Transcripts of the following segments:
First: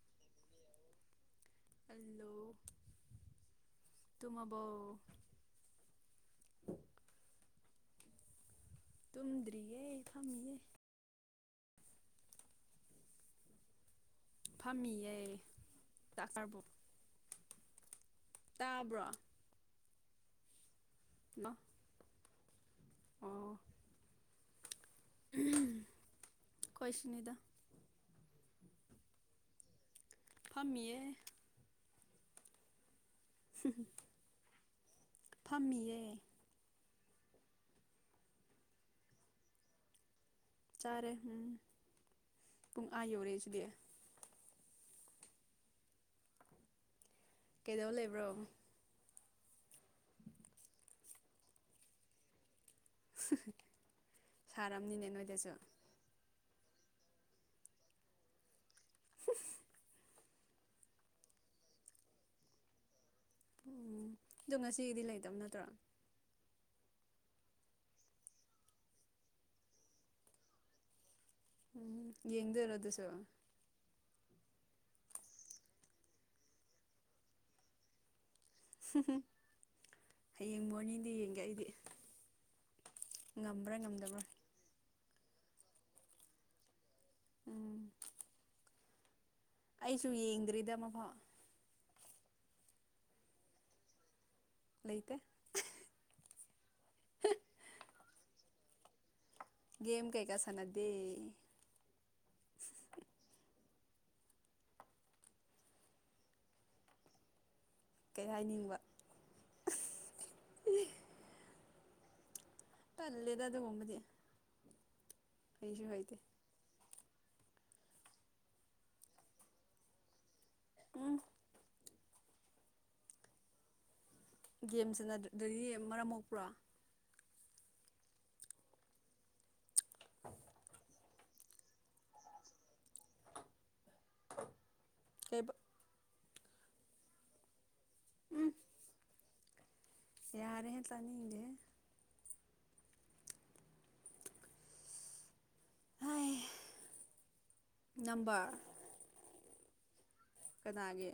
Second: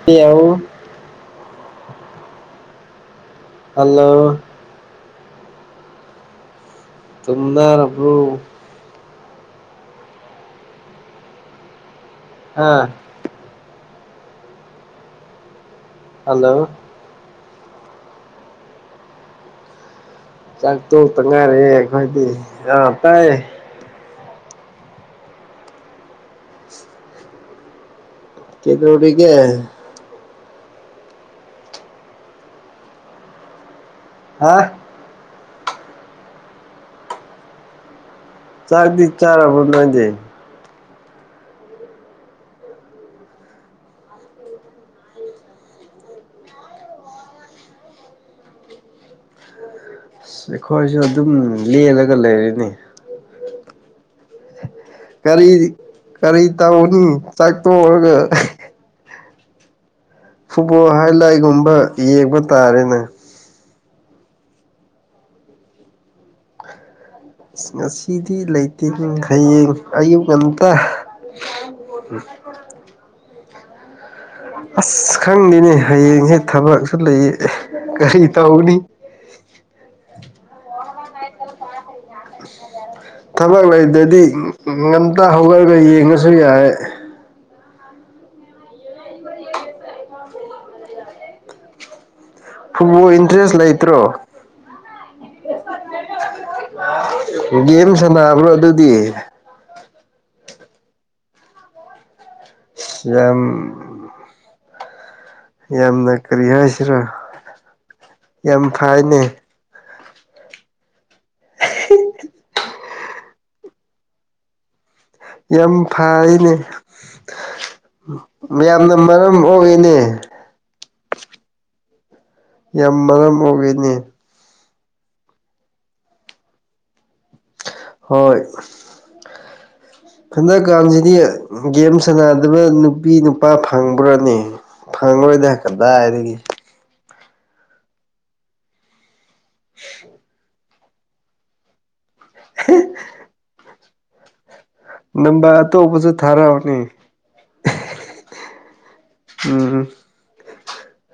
[unintelligible] Hello hello ꯑꯣ ꯇꯨꯝꯅꯔꯕ꯭ꯔꯣ ꯇꯨꯝꯗ꯭ꯔꯤꯌꯦ ꯐꯝꯃꯤꯑꯦ ꯑꯥ ꯐꯝꯃꯤꯌꯦ ꯇꯛꯂꯥꯕꯨ ꯍꯜꯂꯣ ꯇꯥꯕ꯭ꯔꯣ ꯆꯥꯛ ꯇꯣꯛꯇ ꯍꯜꯂꯣ ꯉꯥꯏꯔꯛꯑꯦ ꯑꯩꯈꯣꯏꯗꯤ ꯑꯥ ꯇꯥꯏꯌꯦ ꯑꯈꯣꯢꯁꯨꯅꯤꯗ ꯀꯩꯗꯧꯔꯤꯒꯦ ꯐꯝꯃꯤꯌꯦ [unintelligible] ꯍꯥ ꯐꯝꯃꯤꯌꯦ ꯆꯥꯛꯗꯤ ꯆꯔꯥꯕꯣ ꯅꯣꯏꯗꯤ ꯆꯥꯔꯦ ꯎꯝ ꯄꯨꯡ ꯑꯥ ꯌꯧꯔꯦꯁꯤꯗꯤ ꯀꯩꯗꯧ ꯂꯩꯕ꯭ꯔꯣ ꯑꯁ ꯑꯩꯈꯣꯏꯁꯨ ꯑꯗꯨꯝ ꯂꯦꯜꯂꯒ ꯂꯩꯔꯅꯤ ꯁꯥꯔꯝꯅꯤꯅꯦ ꯅꯣꯏꯗꯁꯨ ꯀꯔꯤ ꯀꯔꯤ ꯇꯧꯅꯤ ꯆꯥꯛꯊꯣꯛꯑꯒ ꯐꯨꯠꯕꯣꯜ ꯍꯥꯏ ꯂꯥꯏꯒꯨꯝꯕ ꯌꯦꯡꯕ ꯇꯥꯔꯦꯅꯦ ꯎꯝ ꯑꯗꯣ ꯉꯁꯤꯒꯤꯗꯤ ꯂꯩꯇꯕ ꯅꯠꯇ꯭ꯔꯣ ꯑꯁ ꯉꯁꯤꯗꯤ ꯂꯩꯇꯦ ꯍꯌꯦꯡ ꯑꯌꯨꯛ ꯉꯟꯇꯥ ꯎꯝ ꯌꯦꯡꯗꯣꯏꯔꯣ ꯑꯥꯗꯨꯁꯨ ꯑꯁ ꯈꯪꯗꯦꯅꯦ ꯍꯌꯦꯡꯁꯦ ꯊꯕꯛꯁꯨ ꯂꯩ ꯀꯔꯤ ꯇꯧꯅꯤ ꯍꯌꯦꯡ ꯃꯣꯔꯅꯤꯡꯗꯤ ꯌꯦꯡꯒꯦ ꯑꯩꯗꯤ ꯊꯕꯛ ꯉꯝꯕ꯭ꯔꯥ ꯉꯝꯗꯕ꯭ꯔꯥ ꯂꯩꯗꯗꯤ ꯉꯝꯇ ꯍꯧꯒꯠꯂꯒ ꯌꯦꯡꯉꯁꯨ ꯌꯥꯔꯦ ꯎꯝ [inaudible] ꯑꯩꯁꯨ ꯌꯦꯡꯗ꯭ꯔꯤꯗ ꯃꯐꯣ ꯐꯨꯠꯕꯣꯜ ꯏꯟꯇꯔꯦꯁ ꯂꯩꯇ꯭ꯔꯣ ꯂꯩꯇꯦ ꯒꯦꯝ ꯁꯥꯟꯅꯕ꯭ꯔꯣ ꯑꯗꯨꯗꯤ ꯒꯦꯝ ꯀꯩꯀꯥ ꯁꯥꯟꯅꯗꯦ꯫ ꯏꯁ ꯌꯥꯝ ꯌꯥꯝꯅ ꯀꯔꯤ ꯍꯥꯏꯁꯤꯔ ꯀꯩ ꯌꯥꯝ ꯍꯥꯏꯅꯤꯡꯕ ꯐꯩꯅꯦ꯫ [unintelligible] ꯇꯜꯂꯦꯗ ꯑꯗꯨꯒꯨꯝꯕꯗꯤ꯫ ꯌꯥꯝ ꯍꯩꯁꯨ ꯍꯩꯇꯦ ꯐꯩꯅꯦ ꯌꯥꯝꯅ ꯃꯔꯝ ꯃꯣꯛꯏꯅꯦ꯫ ꯎꯝ ꯌꯥꯝ ꯃꯔꯝ ꯃꯣꯛꯏꯅꯦ꯫ ꯒꯦꯝ ꯁꯥꯟꯅꯗ꯭ꯔꯗꯤ ꯃꯔꯝ ꯃꯣꯛꯄ꯭ꯔꯣ꯫ ꯍꯣꯏ꯫ ꯍꯟꯗꯛꯀꯥꯟꯁꯤꯗꯤ ꯒꯦꯝ ꯁꯥꯟꯅꯗꯕ ꯅꯨꯄꯤ ꯅꯨꯄꯥ ꯐꯪꯕ꯭ꯔꯥꯅꯦ꯫ ꯐꯪꯉꯣꯏꯗ ꯀꯩꯕ ꯀꯗꯥꯏꯗꯒꯤ꯫ ꯎꯝ ꯎ ꯌꯥꯔꯦꯍꯦ ꯇꯥꯅꯤꯡꯗꯦꯍꯦ꯫ ꯍꯦ꯫ ꯅꯝꯕꯔ ꯑꯇꯣꯞꯄꯁꯨ ꯍꯥꯏ ꯊꯥꯔꯛꯑꯣꯅꯦ꯫ ꯅꯝꯕꯔ꯫ ꯎꯝ꯫ ꯀꯅꯥꯒꯤ꯫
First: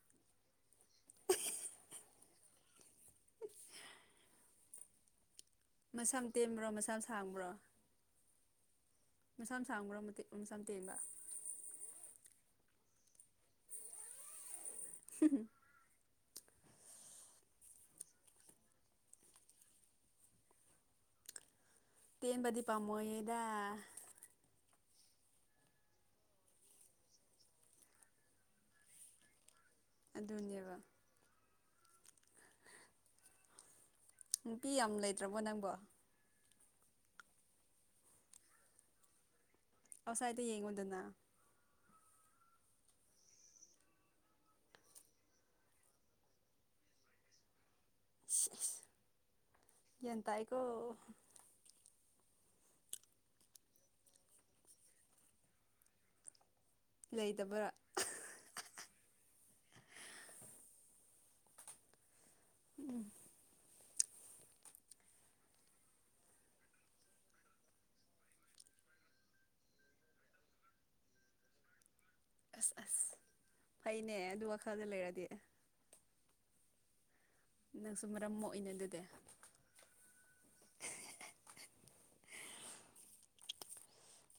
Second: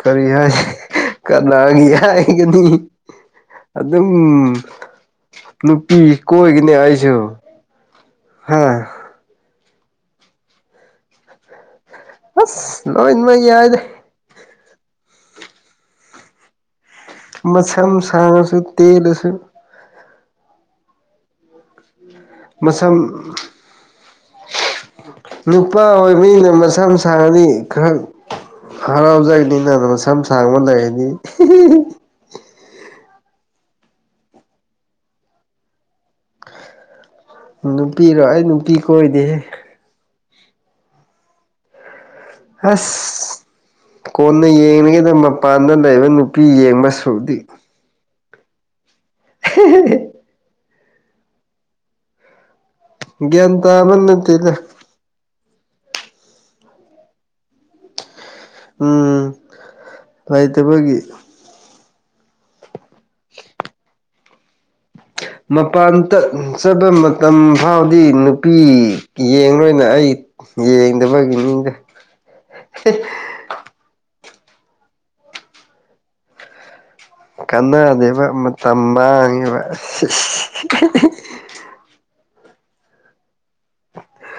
ꯀꯔꯤ ꯍꯥꯏ ꯀꯅꯥꯒꯤ ꯍꯥꯏꯒꯅꯤ꯫ ꯑꯗꯨꯝ ꯅꯨꯄꯤ ꯃꯁꯝ ꯇꯦꯟꯕ꯭ꯔꯣ ꯀꯣꯏꯒꯅꯤ ꯃꯁꯝ ꯑꯩꯁꯨ꯫ ꯁꯥꯡꯕ꯭ꯔꯣ ꯍꯥ꯫ ꯃꯁꯝ ꯁꯥꯡꯕ꯭ꯔ ꯃꯇꯦ ꯃꯁꯝ ꯇꯦꯟꯕ꯫ ꯑꯁ ꯂꯣꯏꯅꯃꯛ ꯌꯥꯏꯗ꯫ [unintelligible] ꯃꯁꯝ ꯁꯥꯡꯉꯁꯨ ꯇꯦꯜꯂꯁꯨ꯫ ꯇꯦꯟꯕꯗꯤ ꯃꯁꯝ ꯄꯥꯝꯃꯣꯏꯌꯦꯗ꯫ ꯅꯨꯄꯥ ꯑꯣꯏꯕꯅꯤꯅ ꯃꯁꯝ ꯁꯥꯉꯗꯤ ꯈꯔ ꯍꯔꯥꯎꯖꯒꯅꯤꯅ [unintelligible] ꯃꯁꯝ ꯁꯥꯡꯕ ꯑꯗꯨꯅꯦꯕ ꯂꯩꯔꯗꯤ꯫ ꯅꯨꯄꯤ ꯌꯥꯝ ꯂꯩꯇ꯭ꯔꯕꯣ ꯅꯪꯕꯣ꯫ ꯅꯨꯄꯤꯔꯣ ꯑꯩ ꯅꯨꯄꯤ ꯀꯣꯏꯗꯦꯍꯦ꯫ ꯑꯥꯎꯠꯁꯥꯥꯏꯠꯇ ꯌꯦꯡꯉꯨꯗꯅ꯫ ꯍꯁ꯫ ꯀꯣꯟꯅ ꯌꯦꯡꯂꯒꯦꯗ ꯃꯄꯥꯟꯗ ꯂꯩꯕ ꯅꯨꯄꯤ ꯌꯦꯡꯕ ꯁꯔꯨꯛꯗꯤ꯫ ꯏꯁ ꯏꯁ꯫ [unintelligible] ꯒ꯭ꯌꯥꯟ ꯇꯥꯏꯀꯣ꯫ ꯒ꯭ꯌꯥꯟ ꯇꯥꯕ ꯅꯠꯇꯦꯗ꯫ ꯂꯩꯇꯕꯔ꯫ ꯎꯝ ꯂꯩꯇꯕꯒꯤ꯫ ꯃꯄꯥꯟ ꯇ-ꯆꯠꯄ ꯃꯇꯝ ꯐꯥꯎꯗꯤ ꯅꯨꯄꯤ ꯌꯦꯡꯂꯣꯏꯅ ꯑꯩ ꯌꯦꯡꯗꯕꯒꯤꯅꯤꯗ꯫ ꯑꯁ ꯑꯁ ꯐꯩꯅꯦ ꯑꯗꯨ ꯋꯥꯈꯜꯗ ꯂꯩꯔꯗꯤ꯫ ꯅꯪꯁꯨ ꯀꯥꯟꯅꯗꯦꯕ ꯃꯔꯝ ꯃꯣꯛꯏꯅꯦ ꯃꯇꯝ ꯑꯗꯨꯗꯤ ꯃꯥꯡꯉꯦꯕ꯫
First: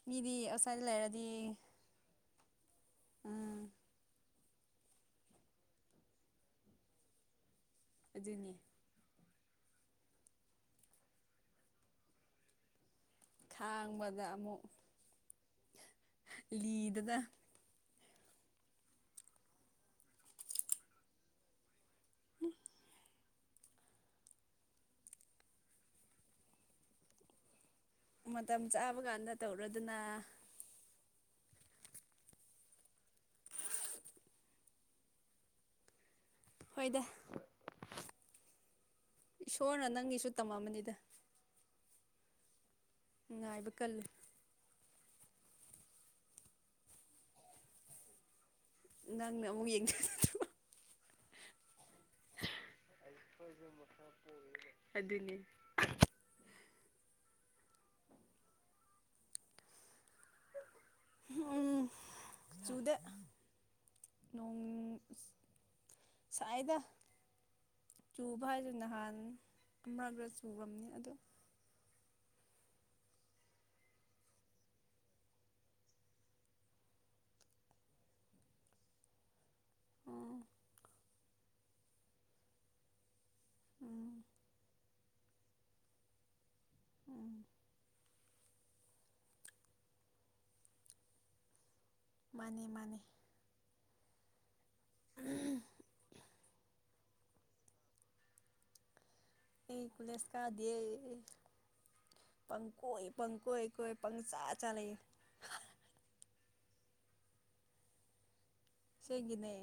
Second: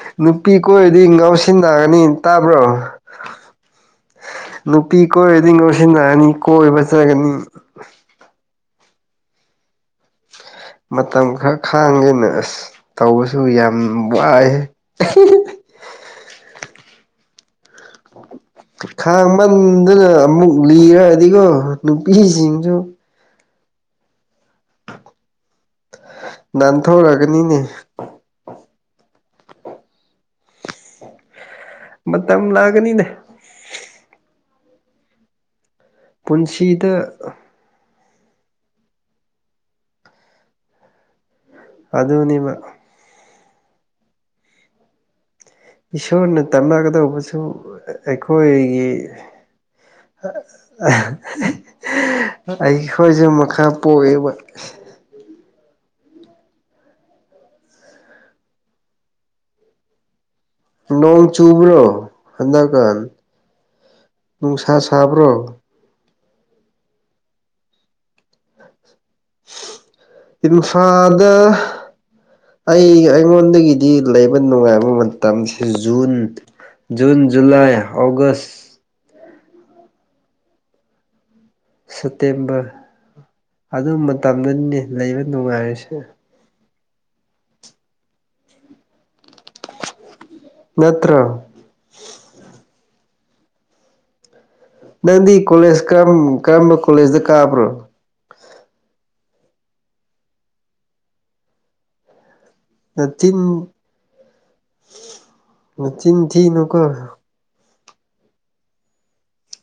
ꯃꯤꯗꯤ ꯅꯨꯄꯤ ꯑꯥꯎꯠꯁꯥꯏꯗ ꯀꯣꯏꯔꯗꯤ ꯂꯩꯔꯗꯤ ꯉꯥꯎꯁꯤꯟꯅꯒꯅꯤ ꯇꯥꯕ꯭ꯔꯣ꯫ ꯎꯝ ꯅꯨꯄꯤ ꯀꯣꯏꯔꯗꯤ ꯉꯧꯁꯤꯟꯅꯒꯅꯤ ꯀꯣꯏꯕ ꯆꯠꯀꯅꯤ꯫ ꯑꯗꯨꯅꯤ ꯃꯇꯝ ꯈꯔ ꯈꯥꯡꯒꯦꯅ ꯑꯁ ꯇꯧꯕꯁꯨ ꯌꯥꯝ ꯈꯥꯡꯕꯗ ꯋꯥꯏꯍꯦ ꯑꯃꯨꯛ ꯂꯤꯗꯅ ꯈꯥꯡꯃꯟꯗꯅ ꯑꯃꯨꯛ ꯂꯤꯔꯗꯤꯀꯣ ꯅꯨꯄꯤꯁꯤꯡꯁꯨ ꯅꯟꯊꯨꯔꯒꯅꯤꯅꯦ ꯃꯇꯝ ꯆꯥꯕ ꯀꯥꯟꯗ ꯇꯧꯔꯣꯗꯅ ꯃꯇꯝ ꯂꯥꯛꯒꯅꯤꯅꯦ ꯄꯨꯟꯁꯤꯗ ꯍꯣꯏꯗ ꯏꯁꯣꯔꯅ ꯅꯪꯒꯤꯁꯨ ꯇꯃ ꯃꯅꯤꯗ ꯑꯗꯨꯅꯤꯕ ꯉꯥꯏꯕ ꯀꯜꯂꯨ ꯏꯁꯣꯔꯅ ꯇꯝꯃꯒꯗꯧꯕꯁꯨ ꯑꯩꯈꯣꯏꯒꯤ ꯅꯪꯅ ꯑꯃꯨꯛ ꯌꯦꯡꯊꯗ꯭ꯔꯣ ꯑꯩꯈꯣꯏꯁꯨ ꯃꯈ ꯄꯣꯛꯏꯕ ꯑꯗꯨꯅꯤ ꯅꯣꯡ ꯎꯝ ꯆꯨꯕ꯭ꯔꯣ ꯆꯨꯗꯦ ꯍꯟꯗꯛꯀꯥꯟ ꯅꯣꯡ ꯅꯨꯡꯁꯥ ꯁꯥꯕ꯭ꯔꯣ ꯁꯥꯏꯗ ꯆꯨꯕ ꯍꯥꯏꯁꯦ ꯅꯍꯥꯟ ꯑꯃꯔꯛꯂ ꯆꯨꯔꯝꯅꯤ ꯑꯗꯣ ꯏꯝꯐꯥꯗ ꯑꯩ ꯑꯩꯉꯣꯟꯗꯒꯤꯗꯤ ꯂꯩꯕ ꯅꯨꯡꯉꯥꯏꯕ ꯃꯇꯝꯁꯦ June June July August um September ꯑꯗꯨ ꯎꯝ ꯃꯇꯝꯗꯅꯤꯅꯦ ꯂꯩꯕ ꯅꯨꯡꯉꯥꯏꯔꯤꯁꯦ ꯎꯝ ꯅꯠꯇ꯭ꯔꯣ ꯃꯥꯅꯦꯃꯥꯅꯦ ꯅꯪꯗꯤ ꯀꯣꯂꯦꯖ ꯀꯔꯝ ꯀꯔꯝꯕ ꯀꯣꯂꯦꯖꯇ ꯀꯥꯕ꯭ꯔꯣ ꯑꯩꯀꯣꯂꯦꯁꯀꯥꯗꯤꯌꯦ ꯄꯪ ꯀꯣꯏ ꯄꯪ ꯀꯣꯏ ꯅꯆꯤꯟ ꯀꯣꯏ ꯄꯪ ꯆꯥ ꯆꯥ ꯂꯩꯩꯌꯦ ꯅꯆꯤꯟ ꯊꯤꯅꯨꯀꯣ ꯑꯁꯦꯡꯒꯤꯅꯦ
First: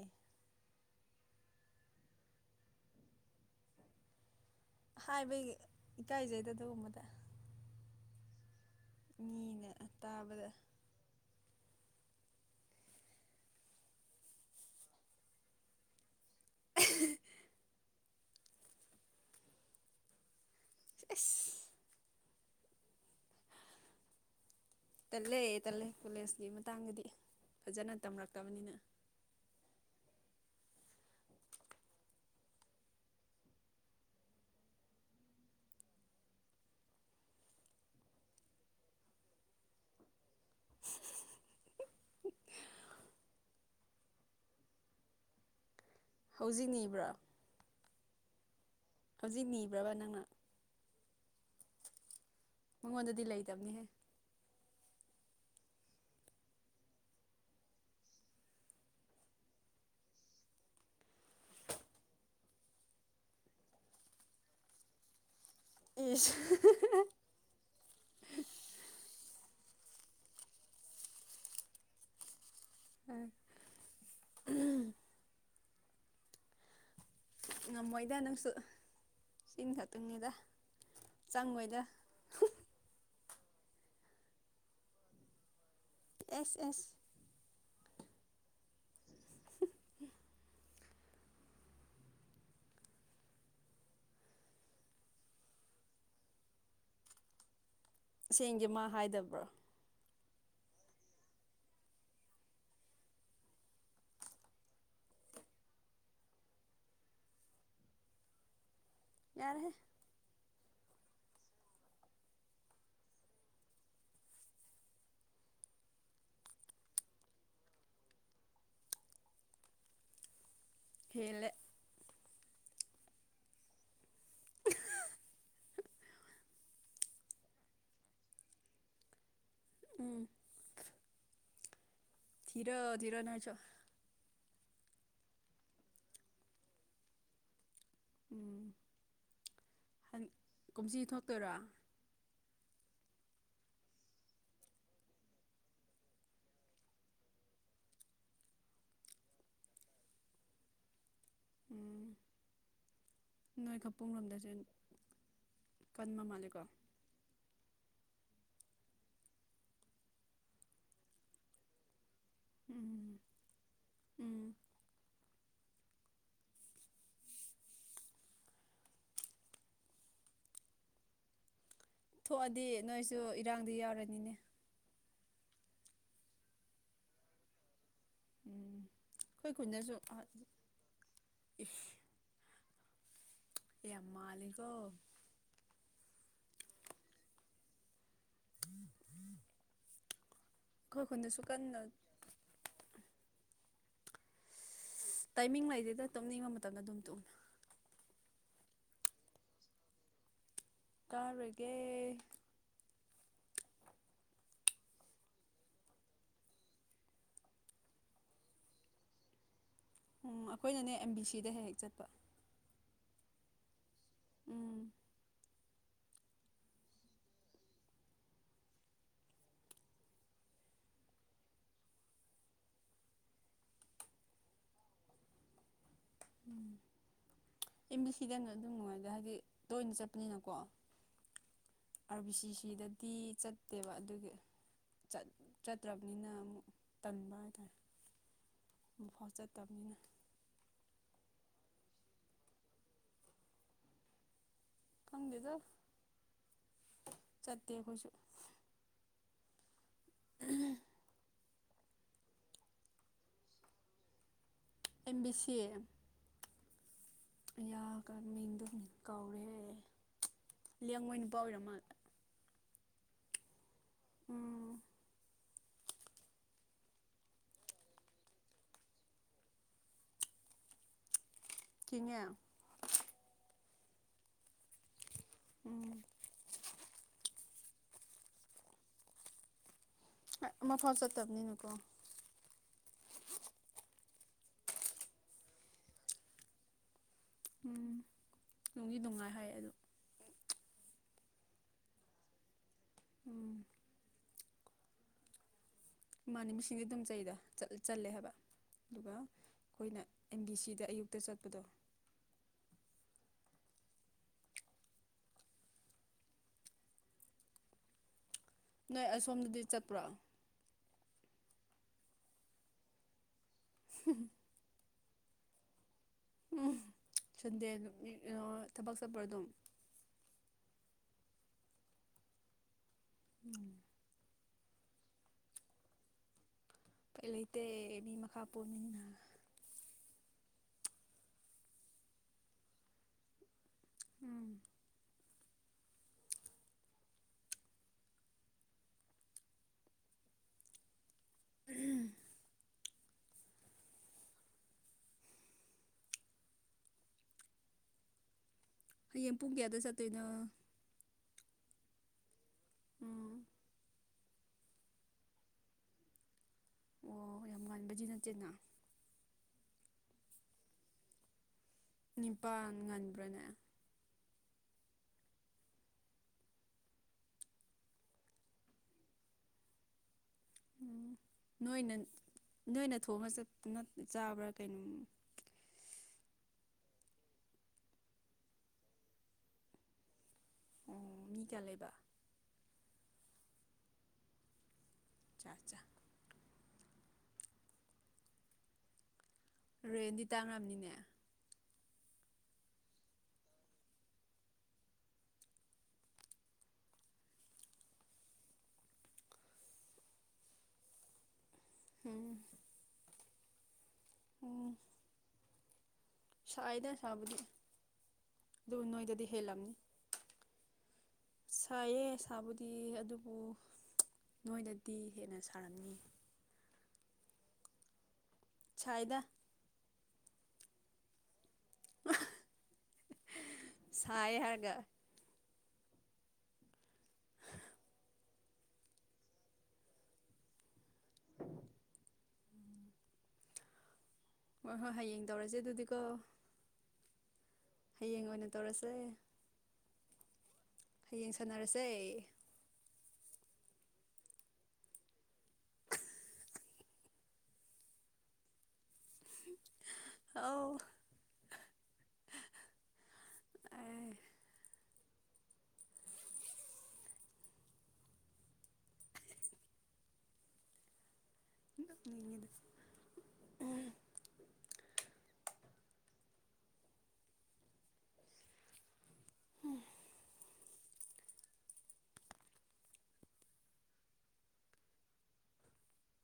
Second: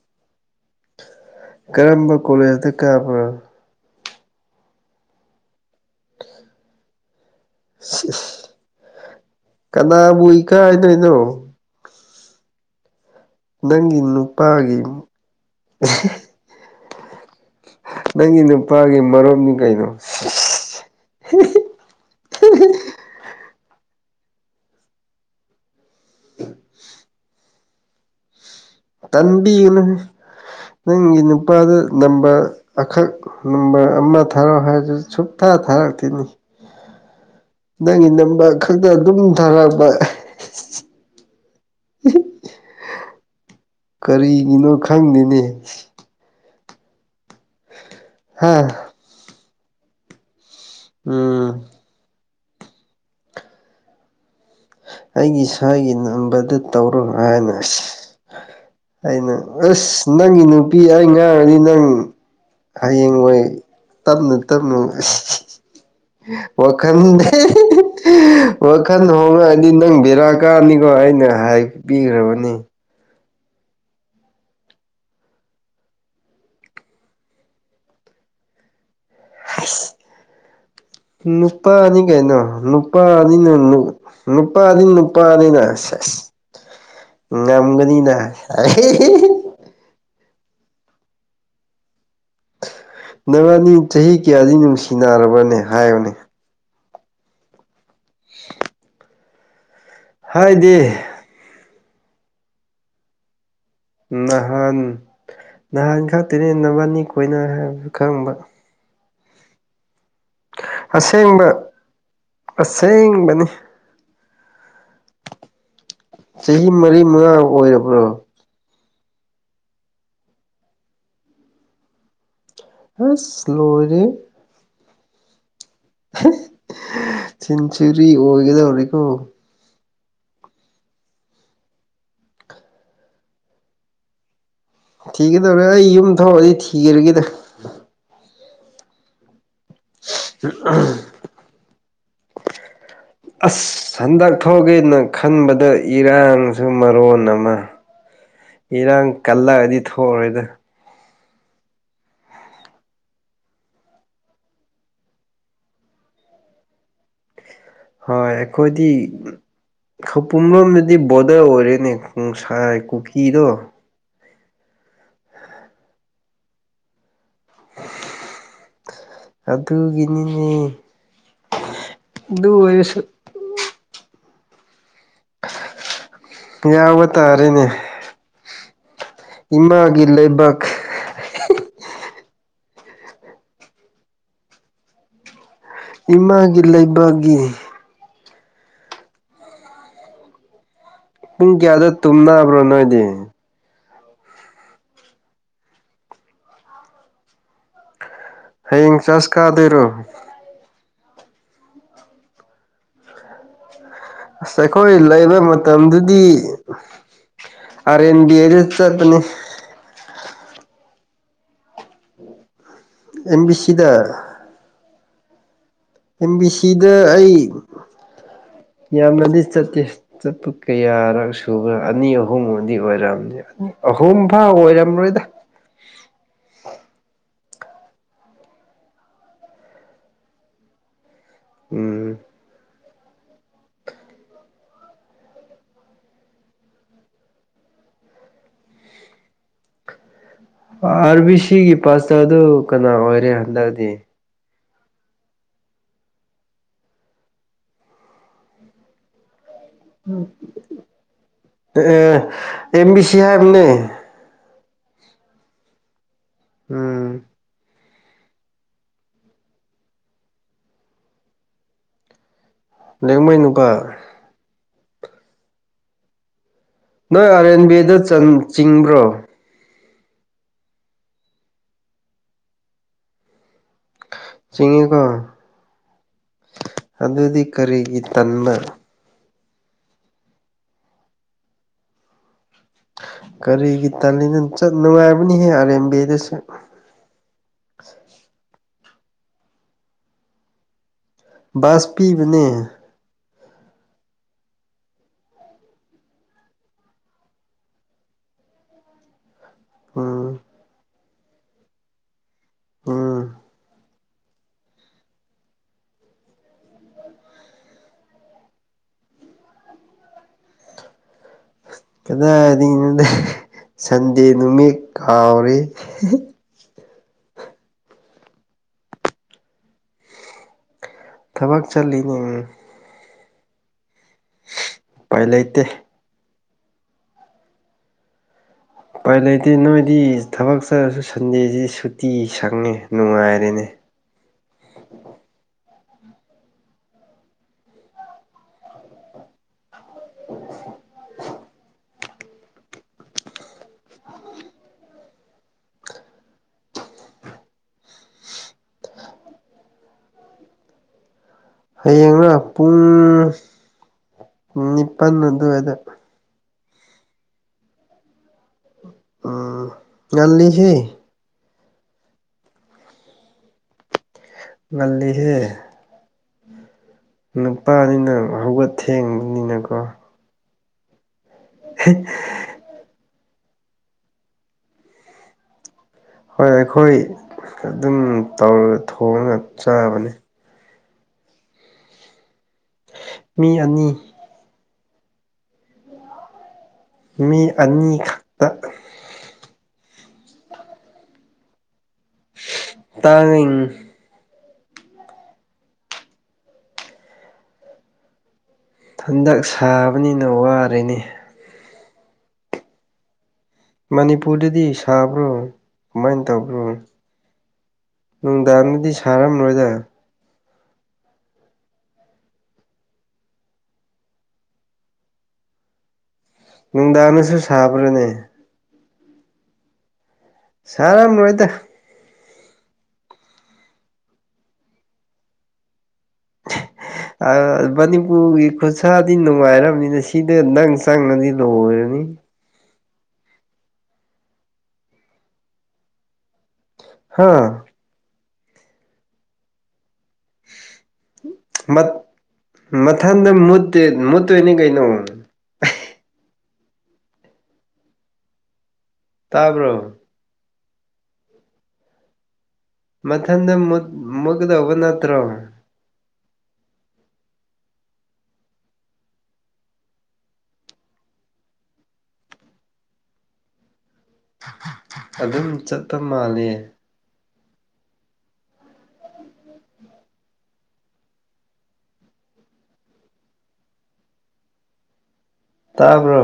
ꯀꯔꯝꯕ ꯀꯣꯂꯦꯖꯇ ꯀꯥꯕꯔ ꯍꯥꯏꯕꯩ ꯏꯀꯥꯏꯖꯩꯗ ꯑꯗꯨꯒꯨꯝꯕꯗ ꯁꯤꯁ ꯃꯤꯅ ꯀꯅꯥꯕꯨ ꯇꯥꯕꯗ ꯏꯀꯥꯏꯗꯣꯏꯅꯣ ꯅꯪꯒꯤ ꯅꯨꯄꯥꯒꯤ [unintelligible] ꯅꯪꯒꯤ ꯅꯨꯄꯥꯒꯤ ꯃꯔꯨꯞꯅꯤ ꯀꯩꯅꯣ ꯑꯁ ꯇꯜꯂꯦ ꯇꯜꯂꯦ ꯀꯣꯂꯦꯖꯀꯤ ꯃꯇꯥꯡꯗꯗꯤ ꯐꯖꯅ ꯇꯝꯔꯛꯇꯕꯅꯤꯅ ꯇꯥꯟꯕꯤꯌꯨꯅꯨ ꯅꯪꯒꯤ ꯅꯨꯄꯥꯗ ꯅꯝꯕꯔ ꯑꯈꯛ ꯅꯝꯕꯔ ꯑꯃ ꯊꯥꯔꯛꯑꯣ ꯍꯥꯏꯔꯁꯨ ꯁꯨꯡꯊꯥ ꯊꯥꯔꯛꯇꯦꯅꯦ ꯅꯪꯒꯤ ꯅꯝꯕꯔ ꯈꯛꯇ ꯑꯗꯨꯝ ꯊꯥꯔꯛꯄ ꯀꯔꯤꯒꯤꯅꯣ ꯈꯪꯗꯦꯅꯦ ꯍꯧꯖꯤꯛꯅꯤꯕ꯭ꯔꯥ ꯍꯥꯥ ꯍꯧꯖꯤꯛ ꯅꯤꯕ꯭ꯔꯕ ꯅꯪꯅ ꯎꯝ ꯃꯉꯣꯟꯗꯗꯤ ꯂꯩꯇꯝꯅꯤꯍꯦ ꯑꯩꯒꯤ ꯏꯁꯥꯒꯤ ꯅꯝꯕꯔꯗ ꯇꯧꯔꯣ ꯍꯥꯏꯅ ꯑꯩꯅ ꯑꯁ ꯅꯪꯒꯤ ꯅꯨꯄꯤ ꯑꯩ ꯉꯥꯡꯉꯗꯤ ꯅꯪ ꯍꯌꯦꯡꯋꯥꯏ ꯇꯞꯅ ꯇꯞꯅ ꯑꯁ ꯏꯁ ꯋꯥꯈꯜꯗ ꯋꯥꯈꯟ ꯍꯣꯡꯔꯥꯏꯠ ꯑꯗꯤ ꯅꯪ ꯕꯦꯔꯥ ꯀꯥꯔꯅꯤꯀꯣ ꯑꯩꯅ ꯍꯥꯏꯕꯤꯈ꯭ꯔꯕꯅꯤ [unintelligible] ꯉꯝꯃꯣꯏꯗ ꯅꯪꯁꯨ ꯆꯤꯟ ꯑꯁ ꯈꯛꯇꯪꯅꯤꯗ ꯆꯪꯉꯣꯏꯗ ꯅꯨꯄꯥꯅꯤ ꯀꯩꯅꯣ ꯅꯨꯄꯥꯅꯤꯅ ꯅꯨꯞ ꯅꯨꯄꯥꯅꯤ ꯅꯨꯄꯥꯅꯤꯅ ꯁꯦꯁ ꯑꯦꯁ ꯑꯦꯁ ꯉꯝꯒꯅꯤꯅ ꯅꯕꯅꯤ ꯆꯍꯤ ꯀꯌꯥꯗꯤ ꯅꯨꯡꯁꯤꯅꯔꯕꯅꯦ ꯍꯥꯏꯌꯨꯅꯦ ꯑꯁꯦꯡꯒꯤ ꯃꯥ ꯍꯥꯏꯗꯕ꯭ꯔꯥ ꯍꯥꯏꯗꯦ ꯅꯍꯥꯟ ꯅꯍꯥꯟ ꯈꯛꯇꯅꯤ ꯅꯥꯕꯅꯤ ꯀꯣꯏꯅꯩ ꯍꯥꯏꯕꯁꯨ ꯈꯪꯕ ꯌꯥꯔꯦꯍꯦ ꯑꯁꯦꯡꯕ ꯑꯁꯦꯡꯕꯅꯤ ꯆꯍꯤ ꯃꯔꯤ ꯃꯉꯥ ꯑꯣꯏꯔꯕ꯭ꯔꯣ ꯍꯦꯂꯦ ꯍꯁ ꯂꯣꯏꯔꯦꯍꯦ ꯁꯤꯟꯆꯨꯔꯤ ꯑꯣꯏꯒꯗꯧꯔꯤꯀꯣ ꯎꯝ ꯊꯤꯔꯣ ꯊꯤꯔꯣ ꯅꯣꯏꯁꯨ ꯊꯤꯒꯗꯧꯔꯦ ꯑꯩ ꯌꯨꯝ ꯊꯣꯛꯑꯗꯤ ꯊꯤꯔꯒꯤꯗ ꯎꯝ ꯍꯟ ꯀꯨꯝꯁꯤ ꯊꯣꯛꯇꯣꯏꯔꯣ ꯑꯁ ꯍꯟꯗꯛ ꯊꯣꯛꯒꯦꯅ ꯈꯟꯕꯗ ꯏꯔꯥꯡꯁꯤꯅ ꯃꯔꯣꯟ ꯑꯃ ꯏꯔꯥꯡ ꯀꯜꯂꯛꯑꯗꯤ ꯊꯣꯑꯔꯣꯏꯗ ꯎꯝ ꯅꯣꯏ ꯈꯄꯨꯡ ꯂꯣꯝꯗꯁꯦꯟ ꯀꯟꯕ ꯃꯥꯜꯂꯦꯀꯣ ꯍꯣꯏ ꯑꯩꯈꯣꯏꯗꯤ ꯈꯧꯄꯨ ꯂꯣꯝꯗꯗꯤ ꯕꯣꯔꯗꯔ ꯑꯣꯏꯔꯦꯅꯦ ꯄꯨꯡꯁꯥꯏ ꯎꯝ ꯀꯨꯀꯤꯗꯣ ꯎꯝ ꯑꯗꯨꯒꯤꯅꯤꯅꯦ ꯑꯗꯨ ꯊꯣꯛꯑꯗꯤ ꯑꯣꯏꯔꯁꯨ ꯅꯣꯏꯁꯨ ꯏꯔꯥꯡꯗꯨ ꯌꯥꯎꯔꯅꯤꯅꯦ ꯌꯥꯎꯕ ꯇꯥꯔꯦꯅꯦ ꯎꯝ ꯑꯩꯈꯣꯏ ꯈꯨꯟꯗꯁꯨ ꯏꯃꯥꯒꯤ ꯂꯩꯕꯥꯛ [unintelligible] ꯏꯁ ꯌꯥꯝ ꯃꯥꯜꯂꯤꯀꯣ ꯏꯃꯥꯒꯤ ꯂꯩꯕꯥꯛꯒꯤ [unintelligible] ꯑꯩꯈꯣꯏ ꯈꯨꯟꯗꯁꯨ ꯄꯨꯡ ꯀꯟꯅ ꯀꯌꯥꯗ ꯇꯨꯝꯅꯕ꯭ꯔꯣ ꯅꯣꯏꯗꯤ ꯑꯁ ꯇꯥꯏꯃꯤꯡ ꯂꯩꯗꯦꯗ ꯇꯨꯝꯅꯤꯡꯕ ꯃꯇꯝꯗ ꯑꯗꯨꯝ ꯇꯨꯝꯃꯦ ꯍꯌꯦꯡ ꯆ꯭ꯔꯁ ꯀꯥꯗꯣꯏꯔꯣ ꯀꯥꯔꯣꯏꯒꯦ ꯑꯁ ꯑꯩꯈꯣꯏ ꯂꯩꯕ ꯃꯇꯝꯗꯨꯗꯤ ꯑꯔꯦꯟꯗꯤꯌꯦꯗ ꯆꯠꯄꯅꯤ ꯎꯝ ꯑꯈꯣꯏꯅꯅꯦ ꯑꯦꯝ ꯕꯤ ꯁꯤꯗ ꯍꯦꯛ ꯍꯦꯛ ꯆꯠꯄ ꯑꯦꯝ ꯕꯤ ꯁꯤꯗ ꯎꯝ ꯑꯦꯝ ꯕꯤ ꯁꯤꯗ ꯑꯩ ꯌꯥꯝꯅꯗꯤ ꯆꯠꯇꯦ ꯆꯠꯄ ꯀꯌꯥꯔꯛ ꯁꯨꯕ꯭ꯔꯥ ꯑꯅꯤ ꯑꯍꯨꯝꯕꯨꯗꯤ ꯑꯣꯏꯔꯝꯅꯦ ꯑꯍꯨꯝ ꯐꯥ ꯑꯣꯏꯔꯝꯔꯣꯏꯗ ꯎꯝ ꯑꯦ ꯃꯤꯂꯤ ꯁꯤꯗꯅ ꯑꯗꯨꯝ ꯅꯨꯡꯉꯥꯏꯗꯥ ꯍꯥꯏꯗꯤ ꯇꯣꯏꯅ ꯆꯠꯄꯅꯤꯅꯀꯣ ꯎꯝ ꯑꯥꯔ ꯕꯤ ꯁꯤ ꯁꯤ ꯗꯗꯤ ꯆꯠꯇꯦꯕ ꯑꯗꯨꯒꯤ ꯆꯠ ꯆꯠꯇ꯭ꯔꯕꯅꯤꯅ ꯑꯃꯨꯛ ꯇꯟꯕ ꯍꯥꯏꯇꯥꯔꯦ ꯑꯝꯐꯥꯎ ꯆꯠꯇꯝꯅꯤꯅ ꯑꯥꯔ ꯕꯤ ꯁꯤꯒꯤ ꯄꯥꯁꯇ ꯗꯨ ꯀꯅꯥ ꯑꯣꯏꯔꯦ ꯍꯟꯗꯛꯗꯤ ꯈꯪꯗꯦꯗ ꯆꯠꯇꯦ ꯑꯈꯣꯏꯁꯨ ꯑꯦꯑꯦ M B C ꯍꯥꯏꯝꯅꯦ M B C ꯑꯦ [unintelligible] ꯎꯝ [unintelligible] ꯌꯥ ꯀ ꯃꯤꯡꯗꯣ ꯃꯤꯡ ꯀꯧꯔꯦ ꯂꯦꯡꯉꯣꯏ ꯅꯨꯨꯄꯥ ꯑꯣꯏꯔ ꯃꯥꯜꯂꯦ [unintelligible] ꯂꯦꯛ ꯃꯣꯏ ꯅꯨꯕ ꯎꯝ ꯅꯣꯏ ꯑꯥꯔ ꯑꯦꯟ ꯕꯦꯗ ꯆꯟ ꯆꯤꯡꯕ꯭ꯔꯣ ꯆꯤꯡꯉꯦ ꯆꯤꯡꯉꯤꯀꯣ ꯎꯝ ꯑꯗꯨꯗꯤ ꯀꯔꯤꯒꯤ ꯇꯟꯕ ꯑꯩ ꯑꯃꯐꯥꯎ ꯆꯠꯇꯕꯅꯤꯅꯀꯣ ꯀꯔꯤꯒꯤ ꯇꯥꯂꯤꯅ ꯆꯠ ꯅꯨꯡꯉꯥꯏꯕꯅꯤꯍꯦ ꯑꯥꯔ ꯑꯦꯝ ꯕꯤ ꯗꯁꯨ ꯎꯝ ꯅꯨꯡꯗꯤ ꯅꯨꯡꯉꯥꯏ ꯍꯥꯏ ꯑꯗꯣ ꯕꯁ ꯄꯤꯕꯅꯦ ꯎꯝ ꯏꯃꯥꯅꯦ ꯃꯤꯁꯤꯡꯗꯤ ꯑꯗꯨꯝ ꯆꯩꯗ ꯆꯜꯂꯦ ꯍꯥꯏꯕ ꯑꯗꯨꯒ [unintelligible] ꯈꯣꯏꯅ ꯎꯝ ꯑꯦꯝ ꯕꯤ ꯁꯤꯗ ꯑꯌꯨꯛꯇ ꯆꯠꯄꯗꯣ ꯎꯝ ꯅꯣꯏ ꯑꯁꯣꯝꯗꯗꯤ ꯆꯠꯄ꯭ꯔꯣ ꯀꯗꯥꯏꯗꯩꯅꯣ ꯁꯟꯗꯦ ꯅꯨꯃꯤꯠ ꯀꯥꯎꯔꯦ ꯎꯝ ꯁꯟꯗꯦ ꯅꯨꯃꯤꯠ [unintelligible] ꯊꯕꯛ ꯆꯠꯄ‌ꯔꯣ ꯑꯗꯨꯝ ꯊꯕꯛ ꯆꯠꯂꯤꯅꯦ [unintelligible] ꯎꯝ [unintelligible] ꯄꯥꯏ ꯂꯩꯇꯦ ꯂꯩꯇꯦ ꯃꯤ ꯃꯈꯥ ꯄꯣꯟꯅꯤꯅ ꯎꯄꯥꯏ ꯂꯩꯇꯦ ꯅꯣꯏꯗꯤ ꯊꯕꯛ ꯆꯠꯔꯁꯨ ꯁꯟꯗꯦꯖꯤꯗꯤ ꯁꯨꯇꯤ ꯁꯪꯉꯦ ꯅꯨꯡꯉꯥꯏꯔꯦꯅꯦ ꯎꯝ ꯎꯪ [unintelligible] ꯍꯌꯦꯡ ꯄꯨꯡ ꯀꯌꯥꯗ ꯆꯠꯇꯣꯏꯅꯣ ꯍꯌꯦꯡꯔꯣ ꯄꯨꯡ ꯎꯝ ꯅꯤꯄꯥꯟ ꯑꯗꯨꯋꯥꯏꯗ ꯑꯣ ꯌꯥꯝ ꯉꯟꯕꯗꯤ ꯅꯠꯇꯦꯅꯥ ꯎꯝ ꯉꯜꯂꯤꯍꯦ ꯅꯤꯄꯥꯟ ꯉꯟꯕ꯭ꯔꯅꯦ ꯉꯜꯂꯤꯍꯦ ꯅꯨꯄꯥꯅꯤꯅ ꯍꯧꯒꯠ ꯊꯦꯡꯕꯅꯤꯅꯀꯣ ꯎꯝ ꯅꯣꯏꯅ ꯅꯣꯏꯅ ꯊꯣꯡꯉ ꯆꯠ ꯅꯠ ꯆꯥꯕ꯭ꯔꯥ ꯀꯩꯅꯣ ꯍꯣꯏ ꯑꯩꯈꯣꯏ ꯑꯗꯨꯝ ꯇꯧꯔꯒ ꯊꯣꯡꯉꯒ ꯆꯥꯕꯅꯦ ꯑꯣ ꯃꯤ ꯀꯌꯥ ꯂꯩꯕ ꯃꯤ ꯑꯅꯤ ꯆꯥꯆꯥ ꯃꯤ ꯑꯅꯤꯈꯛꯇ ꯔꯦꯟꯗꯤ ꯇꯥꯡꯔꯝꯅꯤꯅꯦ ꯇꯥꯡꯉ [unintelligible] ꯍꯟꯗꯛ ꯁꯥꯕꯅꯤꯅ ꯋꯥꯔꯦꯅꯦ ꯎꯝ ꯃꯅꯤꯄꯨꯔꯗꯗꯤ ꯎꯝ ꯁꯥꯕ꯭ꯔꯣ ꯀꯃꯥꯏꯅ ꯇꯧꯕ꯭ꯔꯣ ꯁꯥꯏꯗ ꯁꯕꯨꯗꯤ ꯅꯨꯡꯗꯥꯡꯗꯗꯤ ꯁꯥꯔꯝꯂꯣꯏꯗ ꯁꯥꯏꯌꯦ ꯁꯥꯕꯨꯗꯤ ꯑꯗꯨꯕꯨ ꯅꯣꯏꯗꯤ ꯍꯦꯟꯅ ꯁꯥꯔꯝꯅꯤ ꯅꯨꯡꯗꯥꯡꯗꯁꯨ ꯁꯥꯕ꯭ꯔꯅꯦ ꯁꯥꯏꯗ ꯁꯔꯝ ꯔꯣꯏꯗ ꯁꯥꯏꯌꯦ ꯍꯥꯏꯔꯒ [unintelligible] ꯎꯒꯤ ꯈꯨꯠꯁꯥꯗꯤ ꯅꯨꯡꯉꯥꯏꯔꯝꯅꯤꯅ ꯁꯤꯗ ꯅꯪ ꯆꯪꯉꯗꯤ ꯂꯣꯏꯔꯅꯤ ꯍꯣꯏ ꯍꯣꯏ ꯍꯌꯦꯡ ꯇꯧꯔꯁꯦ ꯑꯗꯨꯗꯤꯀꯣ ꯍꯥꯥ ꯍꯩꯌꯦꯡ ꯑꯣꯏꯅ ꯇꯧꯔꯁꯦ ꯍꯩꯌꯦꯡ ꯁꯥꯟꯅꯔꯁꯦ ꯃꯊꯟꯗ ꯃꯨꯠꯇꯦ ꯃꯨꯠꯇꯣꯏꯅꯤ ꯀꯩꯅꯣ ꯇꯥꯕ꯭ꯔꯣ ꯑꯥꯎ ꯃꯊꯟꯗ ꯃꯨꯠ ꯑꯦ ꯃꯨꯠꯀꯗꯧꯕ ꯅꯠꯇ꯭ꯔꯣ ꯅꯣꯛꯅꯤꯡꯉꯦꯗ ꯑꯗꯨꯝ ꯆꯠꯄ ꯃꯥꯜꯂꯦ ꯇꯥꯕ꯭ꯔꯣ